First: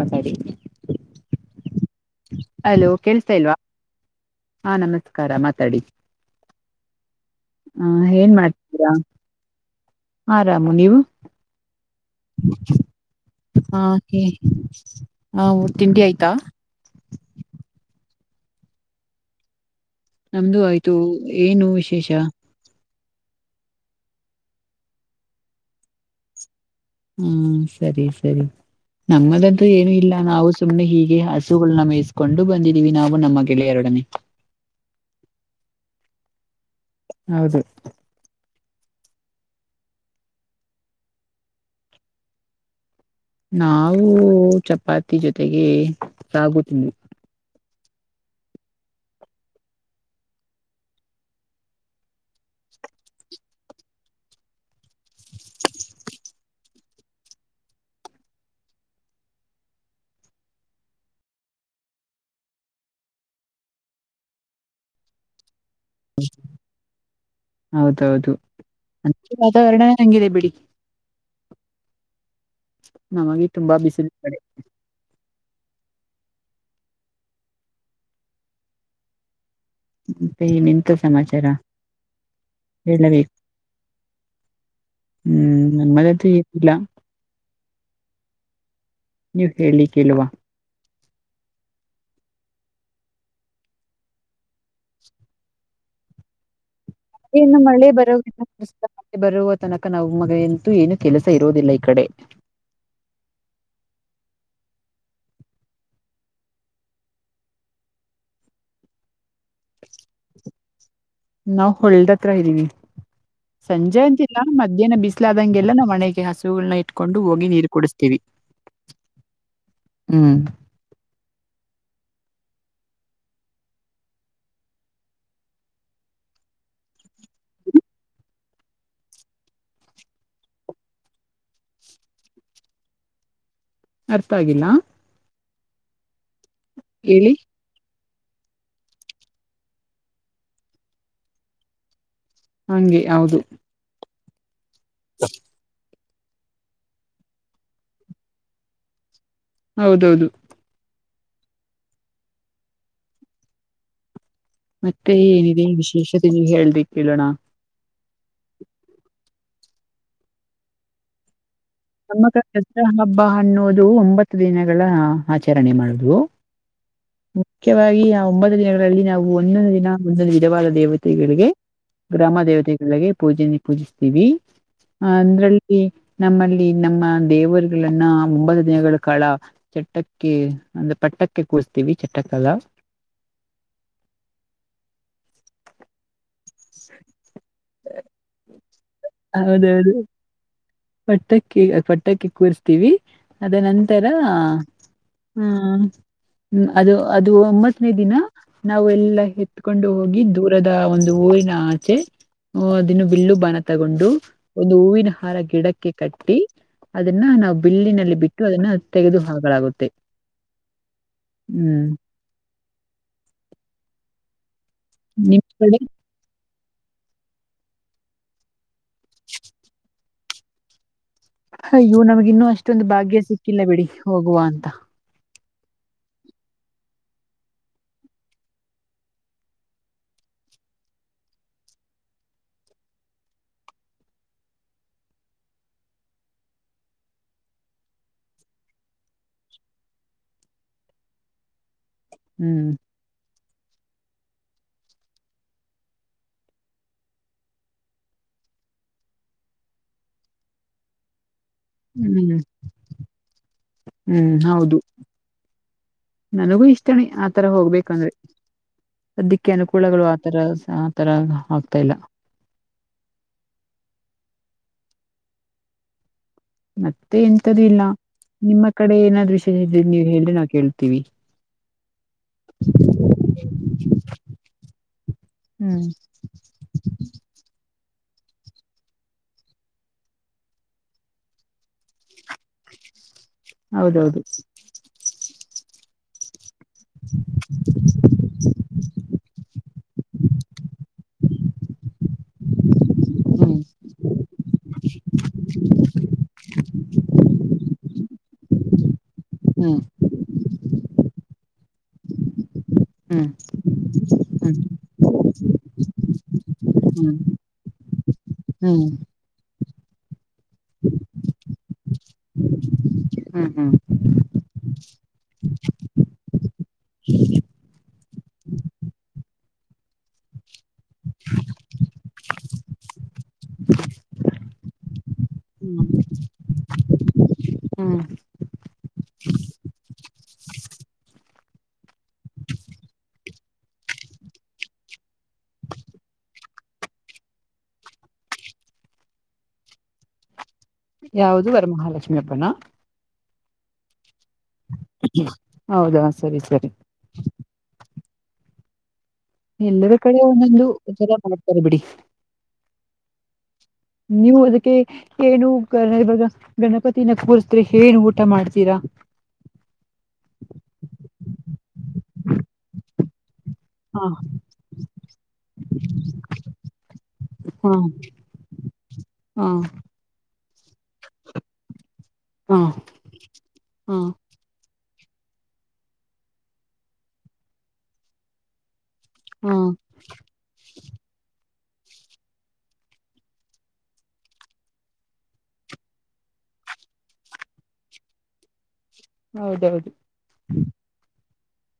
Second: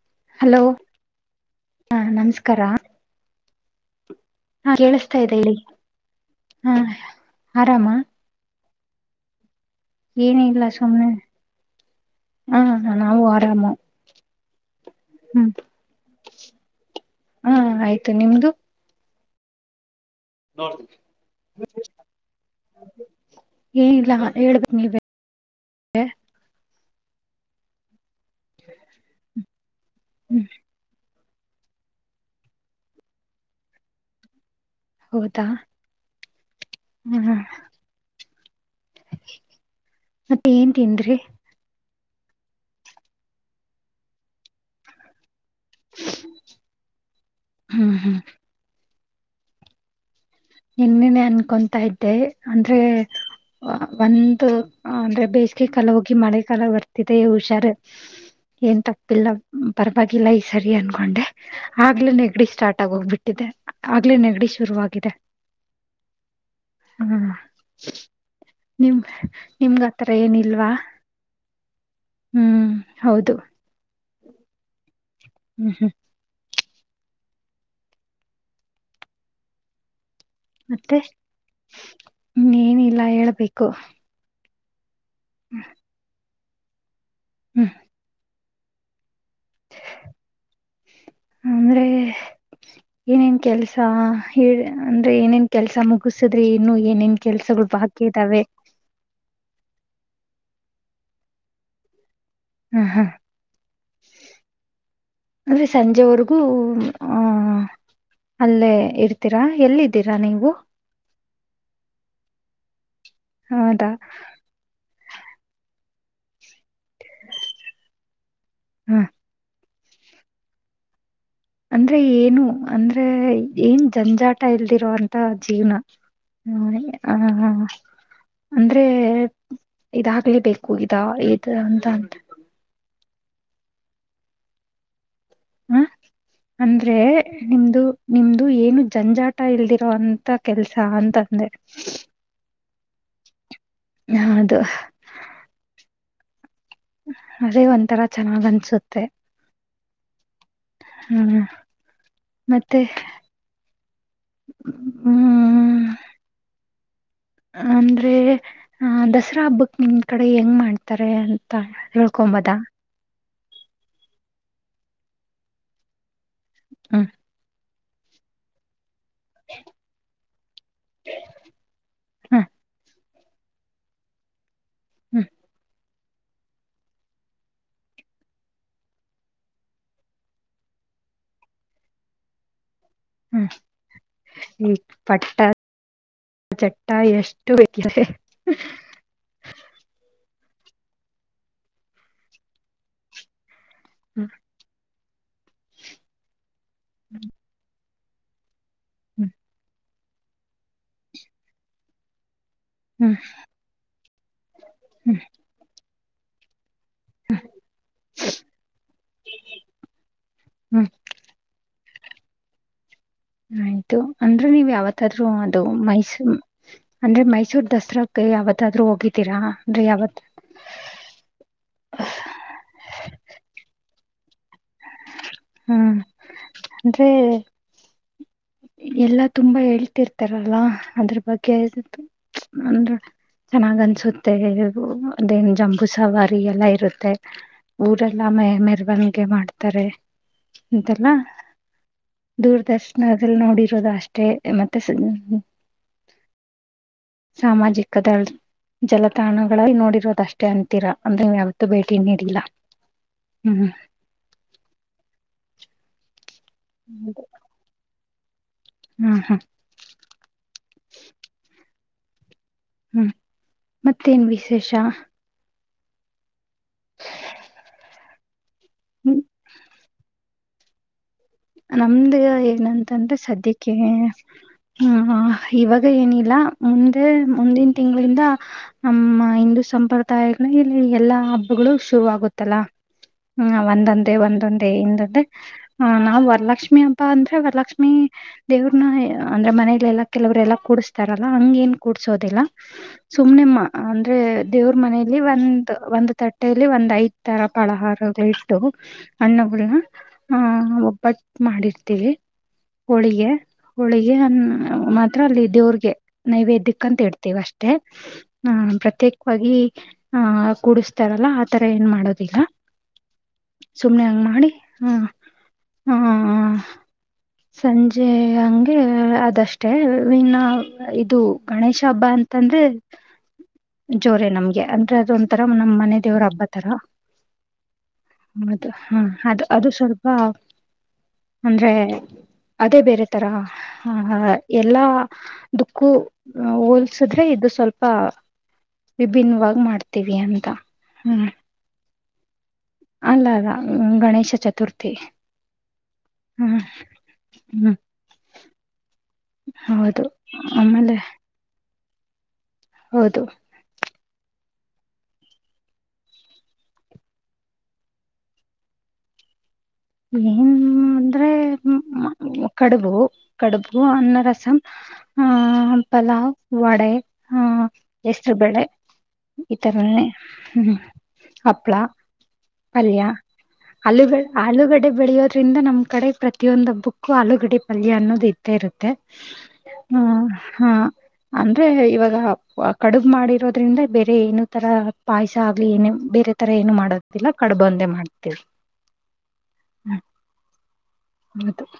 ಮಾತಾಡಿ ಹಲೋ. ಹಾ ನಮ. ಅಲೋ ಕೇಳಸ್ತಾ ಇಲ್ವಾ. ಹಾ ಕೇಳಿಸ್ತಾ ನಮಸ್ಕಾರ ಇದೆ ಹೇಳಿ ಮಾತಾಡಿ ಹಾ ಆರಾಮ ಆ ಏನ್ ಮಾಡ್ತ. ಹ. ಏನ ಇಲ್ಲ ಆರಾಮು ನೀವು. ಸುಮ್ನೆ ಹಾ ನಾವು ಆರಾಮ ಹಾ ಹ ಹ್ಮ್ ಹ ಊರು ತಿಂಡಿ ಆಯ್ತಾ. ಮ ನಿಮ್ದು. ನಮ್ದು ಆಯ್ತು ಏನು ವಿಶೇಷ. ಏನಿಲ್ಲ ಹೇಳೇಳ್ ಬರ್ಲ. ಹ್ಮ್ ಸರಿ. ಸರಿ ನಮ್ಮದ್ದು ಏನು ಇಲ್ಲ ಹ್ಮ್ ನಾವು ಸುಮ್ನೆ ಹೀಗೆ. ಹಸುಗಳನ್ನ ಮೇಯಿಸಕೊಂಡು ಬಂದಿದ್ದೀವಿ ನಾವು ನಮ್ಮ ಗೆಳ ಎರಡನೇ. ಹೌದಾ. ಹ್ಮ್ ಹ್ಮ. ಹೌದು ಮತ್ತ ಏನ್ ತಿಂದ್ರಿ. ನಾವು ಚಪಾತಿ ಜೊತೆ. ಜೆಗೆ ಸಾಗು ತಿಿಂದ. ಹ್ಮ್ ಹ್ಮ್. ಇನ್ನನೆ ಅನ್ಕೊತಾ ಇದ್ದೆ ಅಂದ್ರೆ ಒಂದು ಅಂದ್ರೆ ಬೇಸಿಗೆ ಕಾಲ ಹೋಗಿ ಮಳೆ ಕಾಲ ಬರ್ತಿದೆ ಹುಷಾರ ಏನ್ ತಪ್ಪಿಲ್ಲ ಪರವಾಗಿಲ್ಲ ಈ ಸರಿ ಅನ್ಕೊಂಡೆ ಆಗ್ಲೆ ನೆಗಡಿ ಸ್ಟಾರ್ಟ್ ಆಗ ಹೋಗ್ಬಿಟ್ಟಿದೆ ಆಗ್ಲೆೇ ನೆಗಡಿ ಶುರುವಾಗಿದೆ. ಹ್ಮ ಹೌದೌದು ನಿಮ್ ವಾತಾವರಣ ನಿಮ್ಗ ಆತರ ಹಂಗಿದೆ ಬಿಡಿ ಏನಿಲ್ವಾ ಹ್ಮ್ ಹೌದು ನಮಗೆ ತುಂಬಾ ಬಿಸಿಲು. ಅದ. ಹ್ಮ್ ಹ್ಮ್. ಮತ್ತೆ ಇನ್ನೆಂತ ಮತ್ತೆ ಸಮಾಚಾರ ಹ್ಮ ಏನಿಲ್ಲ ಹೇಳಬೇಕು ಹೇಳ್ಬೇಕು. ಹ್ಮ್ ಮತ್ತ. [unintelligible] ಇಲ್ಲ. ಹ್ಮ. ನೀವ್ ಹೇಳಿ ಕೇಳುವ. ಅಂದ್ರೆ ಏನೇನ್ ಕೆಲ್ಸ ಹೇಳ ಅಂದ್ರೆ ಏನೇನ್ ಕೆಲ್ಸ ಮುಗಸುದ್ರಿ ಇನ್ನು. ಏನೇನ್ ಇನ್ನು ಕೆಲ್ಸಗಳು ಮಳೆ ಬಾಕಿ ಬರುವ ಇದಾವೆ ಬರುವ ತನಕ ನಾವು. ಮಗ ಎಂತೂ ಏನು ಕೆಲಸ ಇರೋದಿಲ್ಲ ಈ ಕಡೆ. ಹ್ಮ್ ಹ್ಮ್ ಅಂದ್ರೆ ಸಂಜೆವರೆಗೂ ಆ ಅಲ್ಲೇ ಇರ್ತೀರಾ ಎಲ್ಲಿದ್ದೀರಾ ನೀವು. ನಾವವು ಹೊಳ್ಳದತ್ರ ಇದ್ದೀವಿ ಹೌದಾ ಸಂಜೆ ಅಂತಿಲ್ಲ ಮಧ್ಯಾಹ್ನ ಬಿಸ್ಲಾದಂಗೆಲ್ಲ ನಾ [unintelligible] ಒಣ ಹಾಸಸುಲ್ ಕೊಂಡು ಹೋಗಿ ನೀರು ಕುಡಿಸ್ತೀವಿ ಹ ಹ್ಮ್ ಅಂದ್ರೆ ಏನು ಅಂದ್ರೆ ಏನ್ ಜಂಜಾಟ ಇಲ್ದಿರೋ ಅಂತ ಜೀವ್ನ ಆಹ ಅಂದ್ರೆ ಇದಾಗ್ಲಿಬೇಕು ಇದ ಇ ಅಂತ ಅಂದ ಅರ್ಥ ಆಗಿಲ್ಲ ಹ ಅಂದ್ರೆ ಹೇಳಿ ನಿಮ್ದು ನಿಮ್ದು ಏನು ಜಂಜಾಟ ಇಲ್ದಿರೋ ಅಂತ ಕೆಲ್ಸ ಅಂತಂದೆ ಹಂಗೆ ಹೌದು ಹೌದು [inaudible] ಅದೇ ಒಂಥರ ಚೆನ್ನಾಗ್ ಅನ್ಸುತ್ತೆ ಹೌದೌದು ಹ್ಮ ಮತ್ತೆ ಮತ್ತೆ ಏನಿದೆ ಹ್ಮ್ ವಿಶೇಷತೆ ನೀವು ಹೇಳ್ಬೇಕ ಅಂದ್ರೆ ಆ ದಸರಾ ಹಬ್ಬ ನಿಮ್ಮ ಕಡೆ ಹೆಂಗ ಮಾಡ್ತಾರೆ ಅ ನಮ್ಮ ಕ [unintelligible] ಹಬ್ಬ ಅನ್ನೋದು ಒಂಬತ್ತು ದಿನಗಳ ಆಚರಣೆ ಮಾಡುದು ಹ್ಮ ಮುಖ್ಯವಾಗಿ ಆ ಒಂಬ ದಿನಗಳು ಗಳಲ್ಲಿ ನಾವು ಒಂದೊಂದು ದಿನ ಒಂದೊಂದು ವಿಧವಾದ ದೇವತೆಗಳಿಗೆ ಗ್ರಾಮ ಹ್ಮ್ ದೇವತೆಗಳಿಗೆ ಪೂಜೆನ ಪೂಜಿಸ್ತೀವಿ ಹ ಹ್ಮ್ ಅಂದ್ರಲ್ಲಿ ನಮ್ಮಲ್ಲಿ ಇಲ್ಲಿ ನಮ್ಮ ದೇವರುಗಳನ್ನ ಮುಂಬತ್ತು ದಿನಗಳ ಕಾಲ ಚಟ್ಟಕ್ಕೆ ಅಂದ್ರ ಪಟ್ಟಕ್ಕೆ ಕೂರ್ತೀವಿ ಚಟ್ಟ ಕಾಲ ಹ್ಮ್ ಈ ಪಟ್ಟ ಚಟ್ಟ ಎಷ್ಟು ಬೇಕಿದೆ ಹೌದ ಹೌದು ಪಟ್ಟಕ್ಕಿ ಪಟ್ಟಕ್ಕೆ ಕೂರಿಸ್ತೀವಿ ಅದ ನಂದ ತರ ಹ್ಮ್ ಹ್ಮ್ ಹ್ಮ ಅದು ಅದು ಮತ್ ಫ್ರೀ ದಿನ ನಾವ ಎಲ್ಲಾ ಹ್ಮ್ ಎತ್ಕೊಂಡು ಹೋಗ ಗಿಂದ ದೂರದ ಒಂದು ಹೂವಿನ ಆಚೆ ಹ ಅದನ್ನು ಹ್ಮ್ ಬಿಲ್ಲು ಬಾಣ ತಗೊಂಡು ಒಂದು ಹೂವಿನ ಹ್ಮ್ ಹಾರ ಗಿಡಕ್ಕೆ ಕಿ ಕಟ್ಟಿ ಅದನ್ನ ನಾವು ಬಿಲ್ಲಿನಲ್ಲಿ ಬಿಟ್ಟು ಅದನ್ನ ತೆಗೆದುಹಾಲಾಗುತ್ತೆ ಹ್ಮ್ ಹ್ಮ್ ಆಯ್ತು ಅಂದ್ರೆ ನೀವ್ ಯಾವ ಇವತ್ತಾದ್ರು ನಿಮ್ ಅದು ಕಡೆ ಮೈಸೂರು ಅಂದ್ರೆ ಮೈಸೂರ್ ದಸರಾಗ ಯಾವತ್ತಾದ್ರು ಹೋಗಿತೀರಾ ಅಂದ್ರೆ ಯಾವತ್ ಅಯ್ಯವು ನಮಗಿ ಇನ್ನೂ ಅಷ್ಟೊಂದು ಭಾಗ್ಯ ಸಿಕ್ಕಿಲ್ಲ ಬಿಡಿ ಹೋಗುವ ಅಂತ ಹ್ಮ ಅಂದ್ರೆ ಎಲ್ಲಾ ತುಂಬಾ ಹೇಳ್ತಿರ್ತಾರಲ್ಲ ಅದ್ರ ಬಗ್ಗೆ ಅಂದ್ರ ಚೆನ್ನಾಗ್ ಅನ್ಸುತ್ತೆ ಅದೇನ್ ಜಂಬೂ ಸವಾರಿ ಎಲ್ಲಾ ಇರುತ್ತೆ ಊರೆಲ್ಲಾ ಮ ಮೆರವಣಿಗೆ ಮಾಡ್ತಾರೆ ಅಂತೆಲ್ಲ ಹ್ಮ್ ದೂರದರ್ಶನ ನೋಡಿರೋದು ಅಷ್ಟೇ ಮತ್ತೆ ಸಾಮಾಜಿಕ ದ ಜಲತಾಣಗಳ ನೋಡಿರೋದಷ್ಟೇ ಅಂತೀರಾ ಅಂದ್ರೆ ನೀವ ಹ್ಮ್ ಹ್ಮ್ ಹೌದು ನನಗೂ ಇಷ್ಟನಿ ಹೌದು. ಆತರ ಹೋಗ್ಬೇಕಂದ್ರೆ ಹ್ಮ್ ಹ್ಮ್ ಸದ್ಯಕ್ಕೆ ಅನುಕೂಲಗಳು ಆತರ ಆ ತರ ಆಗ್ತಾ ಇಲ್ಲ ಹ್ಮ್ ಮತ್ತೇನ್ ವಿಶೇಷ ಮತ್ತೆ ಎಂತದ ಇಲ್ಲ ನಿಮ್ಮ ಕಡೆ ಹ್ಮ್, ಏನಾದ್ ವಿಷ ಇದ್ರಿ ನೀವು ಹೇಳ್ರಿ ನಾ ಕೇಳ್ತೀವಿ ನಮ್ದು ಏನಂತಂದ್ರೆ ಸದ್ಯಕ್ಕೆ ಹ್ಮ ಇವಾಗ ಹ್ಮ್ ಏನಿಲ್ಲ ಮುಂದೆ ಮುಂದಿನ ತಿಂಗಳ ನಮ್ಮ ಹಿಂದೂ ಸಂಪ್ರದಾಯ ಇಲ್ಲಿ ಎಲ್ಲಾ ಹಬ್ಬಗಳು ಶುರುವ ಆಗುತ್ತೆ ಇತ್ತಲ ಹ್ಮ ಒಂದೊಂದೇ ಹೌದೌದು ಒಂದೊಂದೇ [unintelligible] ಹ ನಾ ಬರ [unintelligible] ಲಕ್ಷ್ಮಿ ಹಬ್ಬ ಅಂದ್ರೆ ವರ ಲಕ್ಷ್ಮೀ ದೇವ್ರನ ಅಂದ್ರೆ ಮನ ಕೆಲವರೆಲ್ಲ [inaudible] ತರಲ್ಲ ಹಂಗ ಏನ್ ಕೂಡ್ಸೋದಿಲ್ಲ ಸುಮ್ನೆಮ್ಮ ಹ್ಮ್ ಅಂದ್ರೆ ದೇವ್ರ ಮನೇಲಿ ಒಂದ್ ಒಂದ್ ತಟ್ಟಲಿ ಒಂದ್ ಐದ್ ತರ ಪಳಹಾರ ಇಟ್ಟು [inaudible] ಅನ್ನ ಗುಡಿನ ಹ್ಮ್ ಆ ಒಬತ್ತು ಮಾಡಿರ್ತೇವೆ ಹೋಳಿಗೆ ಹ್ಮ್ ಹೋಳಿಗೆ ಅ ಹ್ಮ್ ಮಾತ್ರ ಅಲ್ಲಿ ದೇವ್ರಗೆ ನೈವೇದ್ಯಕ್ ಅಂತ ಹ್ಮ್ ಇಡ್ತೇವಿ ಅಷ್ಟೇ ಹ ಹ್ಮ್ ಪ್ರತ್ಯೇಕವಾಗಿ ಹ ಕೂಡಿಸ್ತಾರಲ್ಲ ಆತರ ಏನ್ ಮಾಡೋದಿಲ್ಲ ಹ್ಮ್ ಹ್ಮ್ ಸುಮ್ನೆ ಹಂಗ ಮಾಡಿ ಹ ಹ ಹಾ ಸಂಜೆ ಹಂಗೆ ಅದಷ್ಟೇ ವೆನ್ ಇದು ಗಣೇಶ ಹಬ್ಬ ಅಂತ ತದ್ರೆ ಜೋರೆ ನಮ್ಗೆ ಅಂದ್ರೆ ಅದೊಂದು ನಮ್ಮನೆ ದೇವ್ರ ಹಬ್ಬ ತರ ಹ್ಮ ಅದು ಹಾ ಅದು ಅದು ಸ್ವಲ್ಪ ಅಂದ್ರೆ ಅದೇ ಬೇರೆ ತರ ಆಹ ಎಲ್ಲಾ ದುಕ್ಕು ಹೋಲ್ಸಿದ್ರೆ ಇದು ಸ್ವಲ್ಪ ವಿಭಿನ್ನವಾಗಿ ಮಾಡ್ತೀವಿ ಅಂತ ಹ್ಮ್ ಯಾವುದು ವರಮಹಾಲಕ್ಷ [unintelligible] ಅಲ್ಲ ಅಲ್ಲ ಗಣೇಶ ಚತುರ್ಥಿ ಹೌದಾ ಸರಿ ಹ್ಮ್ ಸರಿ ಹ್ಮ್ ಎಲ್ಲರ ಹೌದು ಕಡೆ ಒಂದೊಂದು ಆಮೇಲೆ ಜರ ಮಾಡ್ತಾರೆ ಬಿಡಿ ಹೌದು ನೀವು ಅದಕ್ಕೆ ಏನು ಗ ಗಣಪತಿನ ಕೂರಸದ್ರೆ ಏನು ಊಟ ಮಾಡ್ತೀರಾ ಏನ್ ಅಂದ್ರೆ ಕಡುಬು ಕಡುಬು ಹಾ ಅನ್ನರಸಮ ಆ ಪಲಾವ್ ವಡೆ ಆ ಹಾ ಹೆಸರುಬೇಳೆ ಹಾ ಈತರನೇ ಹ್ಮ್ ಹಪ್ಪಳ ಹಾ ಅಲ್ಯ ಹಾ ಆಲೂಗಡೆ ಬೆಳೆಯೋದ್ರಿಂದ ನಮ್ ಕಡೆ ಪ್ರತಿಯೊಂದ ಹಬ್ಬಕ್ಕೂ ಆಲೂಗಡೆ ಪಲ್ಯ ಅನ್ನೋದು ಇದ್ದೇ ಇರುತ್ತೆ ಹಾ ಹಾ ಅ ಆದ್ರೆ ಇವಾಗ ಕಡುಬ ಮಾಡಿರೋದ್ರಿಂದ ಬೇರೆ ಏನು ತರ ಪಾಯಸ ಆಗ್ಲಿ ಏನೇ ಬೇರೆ ತರ ಏನು ಮಾಡೋದು ಲ್ಲ ಕಡ್ಬಂದೆ ಮಾಡ್ತೀವಿ ಹೌದೌದು ಹೌದು [inaudible]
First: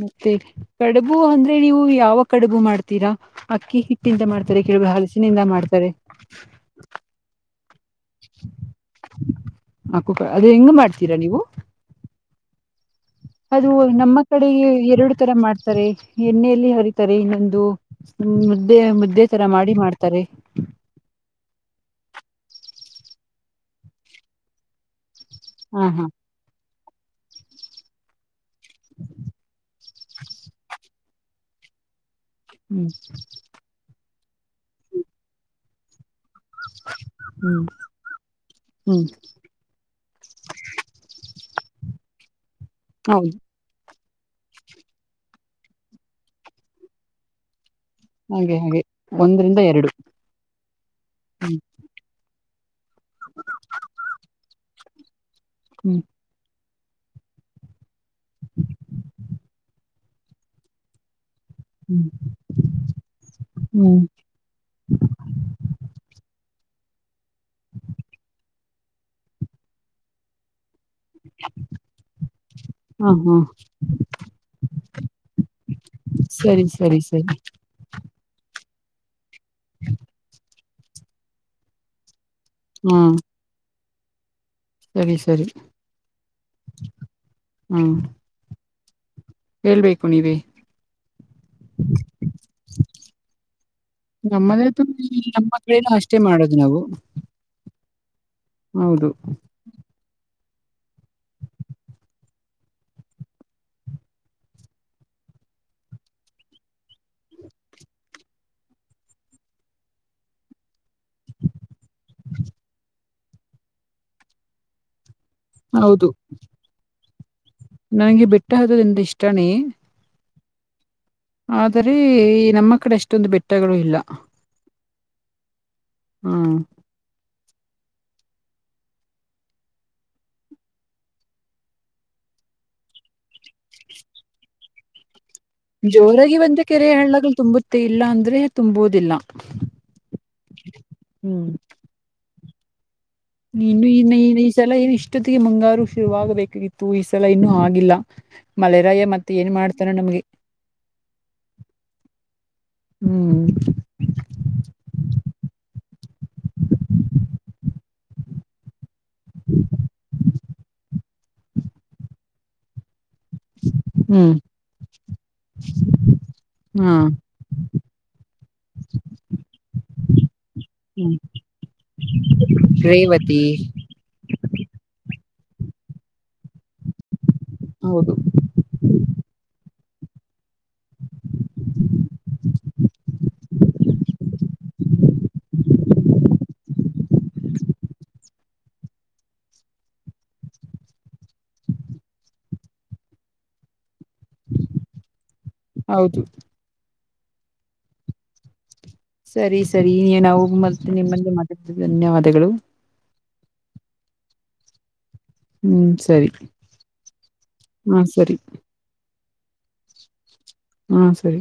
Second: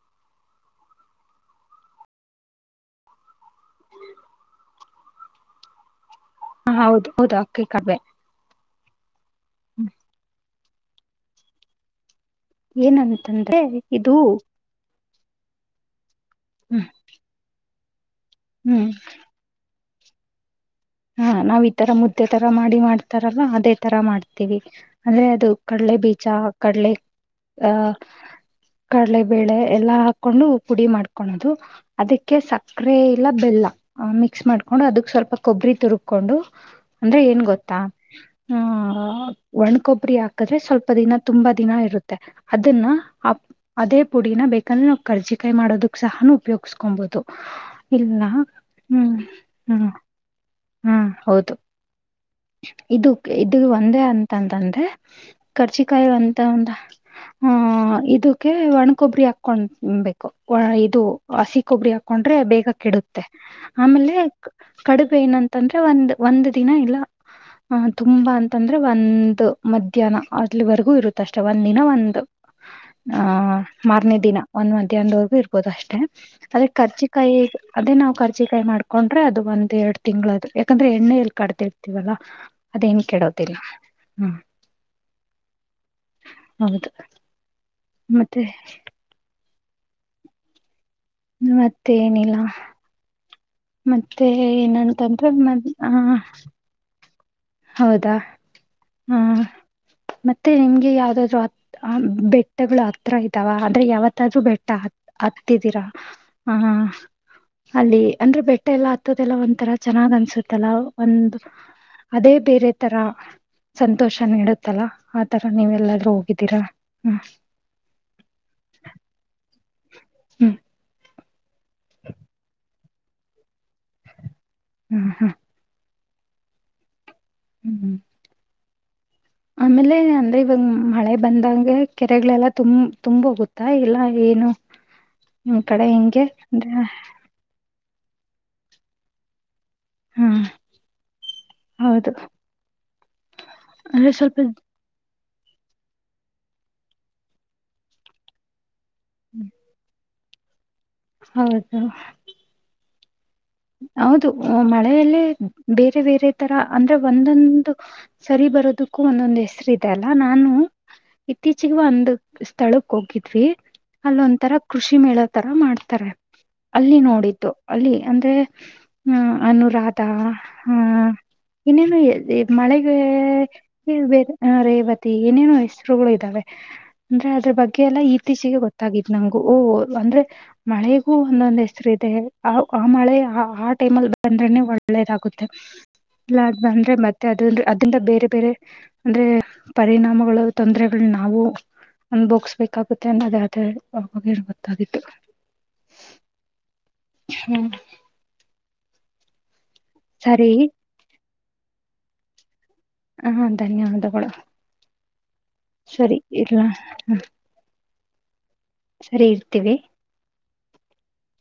ಮತ್ತೆ ಕಡುಬು ಅಂದ್ರೆ ನೀವು ಯಾವ ಕಡುಬು ಮಾಡ್ತೀರಾ ಅಕ್ಕಿ ಹಿಟ್ಟಿಂದ ಮಾಡ್ತಾರೆ ಕೆಲಬ ಹಲಸಿನಿಂದ ಮಾಡ್ತಾರೆ ಹ ಹೌದ ಹೌದಾ ಕೈಕಾರಬ [inaudible] [inaudible] ಹಾ ಕುೂ [inaudible] ಹೆಂಗ್ ಮಾಡ್ತೀರಾ ನೀವು ಏನನ್ ಅದು ನಮ್ಮ ಕಡೆಗೆ ಎರಡು ಈ ತರ ಮಾಡ್ತಾರೆ ಎಣ್ಣೆಯಲ್ಲಿ ಹ್ಮ್ ಹರಿತಾರೆ ಇನ್ನೊಂದು ಹ್ಮ ಮುದ್ದೆ ಹ್ಮ್ ಮುದ್ದೆ ತರ ಮಾಡಿ ಮಾಡ್ತ ಸರಿ ಹಾ ನಾವ್ ಈ ತರ ಮುದ್ದೆ ತರ ಮಾಡಿ ಮಾಡ್ತಾರಲ್ಲ ಅದೇ ತರ ಮಾಡ್ತೀವಿ ಅಂದ್ರೆ ಅದು ಹಾ ಕಡಲೆ ಹಾ ಬೀಜ ಕಡಲೆ ಆ ಕಡಲೆ ಬೇಳೆ ಎಲ್ಲಾ ಕೊಂಡು ಪುಡಿ ಮಾಡ್ಕೊೊಳ್ಳೋದು ಅದಕ್ಕೆ ಕೆ ಹ್ಮ್ ಸಕ್ಕರೆ ಇಲ್ಲ ಬೆಲ್ಲ ಮಿ ಮಿಸ್ ಮಾಡಕು ಅದಕ್ ಸ್ವಲ್ಪ ಕೊಬ್ಬರಿ ತುಪ್ ಕೊಂಡು ಅಂದ್ರೆ ಏನ್ ಹ್ಮ್ ಗೊತ್ತಾ ಆ ಹ್ಮ್ ಒಣಕೊಬ್ಬರಿ ಹಾಕಿದ್ರೆ ಸ್ವಲ್ಪ ದಿನ ತುಂಬಾ ದಿನ ಇರುತ್ತೆ ಅದನ್ನ ಹೌದು ಅದೇ ಪುಡಿನ ಬೇಕಂದ್ರೆ ನಾವು ಕರ್ಜಿಿಕಾಯಿ ಮಾಡೋದಕ್ ಸಹನು ಉಪಯೋಗ್ಸ್ಕೊಬಹುದು ಹಾಗೆ ಹಾಗೆ ಒಂದರಿಂದ ಎರಡು ಹ್ಮ ಹೌದು ಹ್ಮ್ ಇದು ಇದು ಒಂದೇ ಅಂತಂತಂದ ಹ ಹ್ಮ್ ಕರ್ಚಿಕಾಯಿ ಅಂತ ಉಟ ಹ ಇದಕ್ಕೆ ಒಣಕೊಬ್ಬರಿ ಹಾಕೊಬೇಕು ಇದು ಹಸಿ ಕೊಬ್ಬರಿ ಹ್ಮ್ ಹಾಕೊಂಡ್ರೆ ಬೇಗ ಕೆಡುತ್ತೆ ಹ್ಮ್ ಆಮೇಲೆ ಕಡುಬೆ ಏನಂತ [inaudible] ವಂದದಿನ ಇಲ್ಲಾ ಹ ತುಂಬಾ ಅಂತಂದ್ರೆ [inaudible] ಒಂದು ಮಧ್ಯಾಹ್ನ ಅರೆ ಇರುತ್ತ ಅಷ್ಟೆ ಒಂದ್ ದಿನ ಒಂದು ಹಾ ಆ ಹಾ ಮಾರ್ನೇ ದಿನ ಒಂದ್ ಮಧ್ಯ್ಯಾಂದವರೆಗೂ ಇರಬೋುದು ಅಷ್ಟೇ ಅದ ಸರಿ ಸರಿ ಸರಿ ಕರ್ಜಿಕಾಯಿ ಅದೇ ನಾವು ಕರ್ಜಿಕಾಯಿ ಮಾಡ ಅದು ಒಂದ್ ಎರಡ್ ತಿಂಗಳ ಯಾಕಂದ್ರೆ ಎಣ್ಣೆ ಎಲ್ಲಿ ಕಡ್ ಇರ್ತೀವಲ್ಲಾ ಹಾ ಅದೇನ್ ಕೇಳೋತೀರಿ ಹ್ಮ ಸರಿ ಸರಿ ಹೌದು ಹಾ ಮತ್ತೆ ಹೇಳ್ಬೇಕು ನೀವೇ ಮತ್ತೆ ಏನಿಲ್ಲ ಮತ್ತೆ ನಮ್ಮದ ಏನಂತಂದ್ರೆ ನಮ್ಮ ಮಕ್ಕಳನ ಅಷ್ಟೇ ಹ ಮಾಡೋದು ನಾವು ಹೌದಾ ಹೌದು ಹ ಮತ್ತೆ ನಿಮ್ಗೆ ಯಾವ್ದಾದ್ರು ಬೆಟ್ಟಗಳು ಹತ್ರ ಇದಾವ ಅಂದ್ರೆ ಯಾವತ್ತಾದ್ ಬೆಟ್ಟ ಹತ್ತಿದೀರಾ ಆಹ ಅಲ್ಲಿ ಅಂದ್ರೆ ಬೆಟ್ಟ ಎಲ್ಲಾ ಹತ್ತದೆಲ್ಲ ಒಂಥರ ಚೆನ್ನಾಗ್ ಅನ್ಸುತ್ತಲ್ಲ ಒಂದು ಅದೇ ಬೇರೆ ತರ ಸಂತೋಷ ನೀಡುತ್ತಲ ಆತರ ನೀವೆ ಹೌದು ಎಲ್ಲಾದ್ರೂ ಹೋಗಿದ್ದೀರಾ ಹಾ [inaudible] ನನಗೆ ಬೆಟ್ಟ ಹತ್ತೋದಂದ್ರೆ ಇಷ್ಟನೇ ಹ್ಮ್ ಆದರೆ ಈ ನಮ್ಮ ಕಡೆ ಎಷ್ಟೊಂದು ಬೆಟ್ಟಗಳು ಇಲ್ಲ ಹ್ಮ ಹಾ ಹ್ಮ ಹ್ಮ್ ಹ್ಮ್ [unintelligible] ಆಮೇಲೆ ಅಂದ್ರೆ ಇವಂಗ ಮಳೆ ಬಂದಾಗ ಕೆರೆಗಳೆಲ್ಲ ತುಂಬ ತುಂಬ ಹೋಗುತ್ತಾ ಇಲ್ಲ ಏನು ನಿಮ್ ಕಡೆ ಹೆಂಗೆ ಜೋರಾಗಿ ಬಂದ್ರ ಅಂದ್ರೆ ಕೆರೆ ಹಣ್ಣಗಳು ತುಂಬ ಮತ್ತೆ ಇಲ್ಲಾ ಅಂದ್ರೆ ತುಂಬೋುದಿಲ್ಲ ಹಾ [inaudible] ಹೌದು ನೀನು ಅಂದ್ರೆ ಇನ್ನನ್ ಸ್ವಲ್ಪ ಈ ಸಲ ಏನು ಜೊತೆಗೆ ಮುಂಗಾರು ಶುರುವಾಗಬೇಕಾಗಿತ್ತು ಈ ಸಲ ಇನ್ನೂ ಆಗಿಲ್ಲ ಮಳೆ ಗಯ ಮತ್ತ ಏನ್ ಮಾಡ್ತಾರ ನಮ್ಗೆ ಹೌದು ಹ್ಮ್ ಹೌದು ಮಳೆಯಲ್ಲ ಬೇರೆ -ಬೇರೆ ತರ ಅಂದ್ರೆ ಒಂದೊಂದು ಸರಿ ಬರೋದು ಕೂ ಒಂದೊಂದು ಹೆಸರು ಇದೆ ಅಲ್ಲ ನಾನು ಇತ್ತೀಚಗ ಒಂದು ಸ್ಥಳಕ್ ಹೋಗಿದ ಅಲ್ಲ ಒಂ ಹ್ಮ್ ತರ ಕೃಷಿ ಮೇಳೋ ತರ ಮಾಡ್ತಾರೆ ಹಾ ಅಲ್ಲಿ ನೋಡಿದ್ದು ಅಲ್ಲಿ ಅಂದ್ರೆ ಹ್ಮ ಅನುರಾಧ ಹಹ ಹ್ಮ್ ಇನ್ನೇನು ಮಳೆಗೆ ರೇವತಿ ಬೇರೆ ರೇವತಿ ಏನೇನು ಹೆಸರುಗಳು ಇದ್ದಾವೆ ಅಂದ್ರೆ ಅದ್ರ ಬಗ್ಗೆ ಎಲ್ಲಾ ಹೌದು ಇತ್ತೀಚೆಗೆ ಗೊತ್ತಾಗತ್ತು ನಂಗಗು ಓಹ ಅಂದ್ರೆ ಮಳೆಗೂ ಒಂದೊಂದ್ ಹೆಸರು ಇದೆ ಆ ಮಳೆ ಆ ಟೈಮ್ ಅಲ್ಲಿ ಬಂದ್ರೆನೆ ಒಳ್ಳೇದಾಗುತ್ತೆ ಮ ಅದಂದ್ರೆ ಅದರಿಿಂದ ಬೇರೆ -ಬೇರೆ ಅಂದ್ರೆ ಪರಿಣಾಮಗಳು ತೊಂದರೆಗಳ ನಾವು ಅನ್ಭೋಗ್ಸ್ಬೇಕಾಗುತ್ತೆ ಅನ್ನೋದ ಅದೇ ಗೊತ್ತಾಗಿತ್ತು ಹೌದು ಹ ಸರಿ ಸರಿ ನೀ ನಾವು ಮತ್ತೆ ನಿಮ್ಮ ಧನ್ಯವಾದಗಳು ಹಾ ಧನ್ಯವಾದಗಳು ಹ್ಮ್ ಸರಿ [inaudible] ಹ ಸರಿ ಸರಿ ಇರ್ತೀವಿ ಹಾ ಸರಿ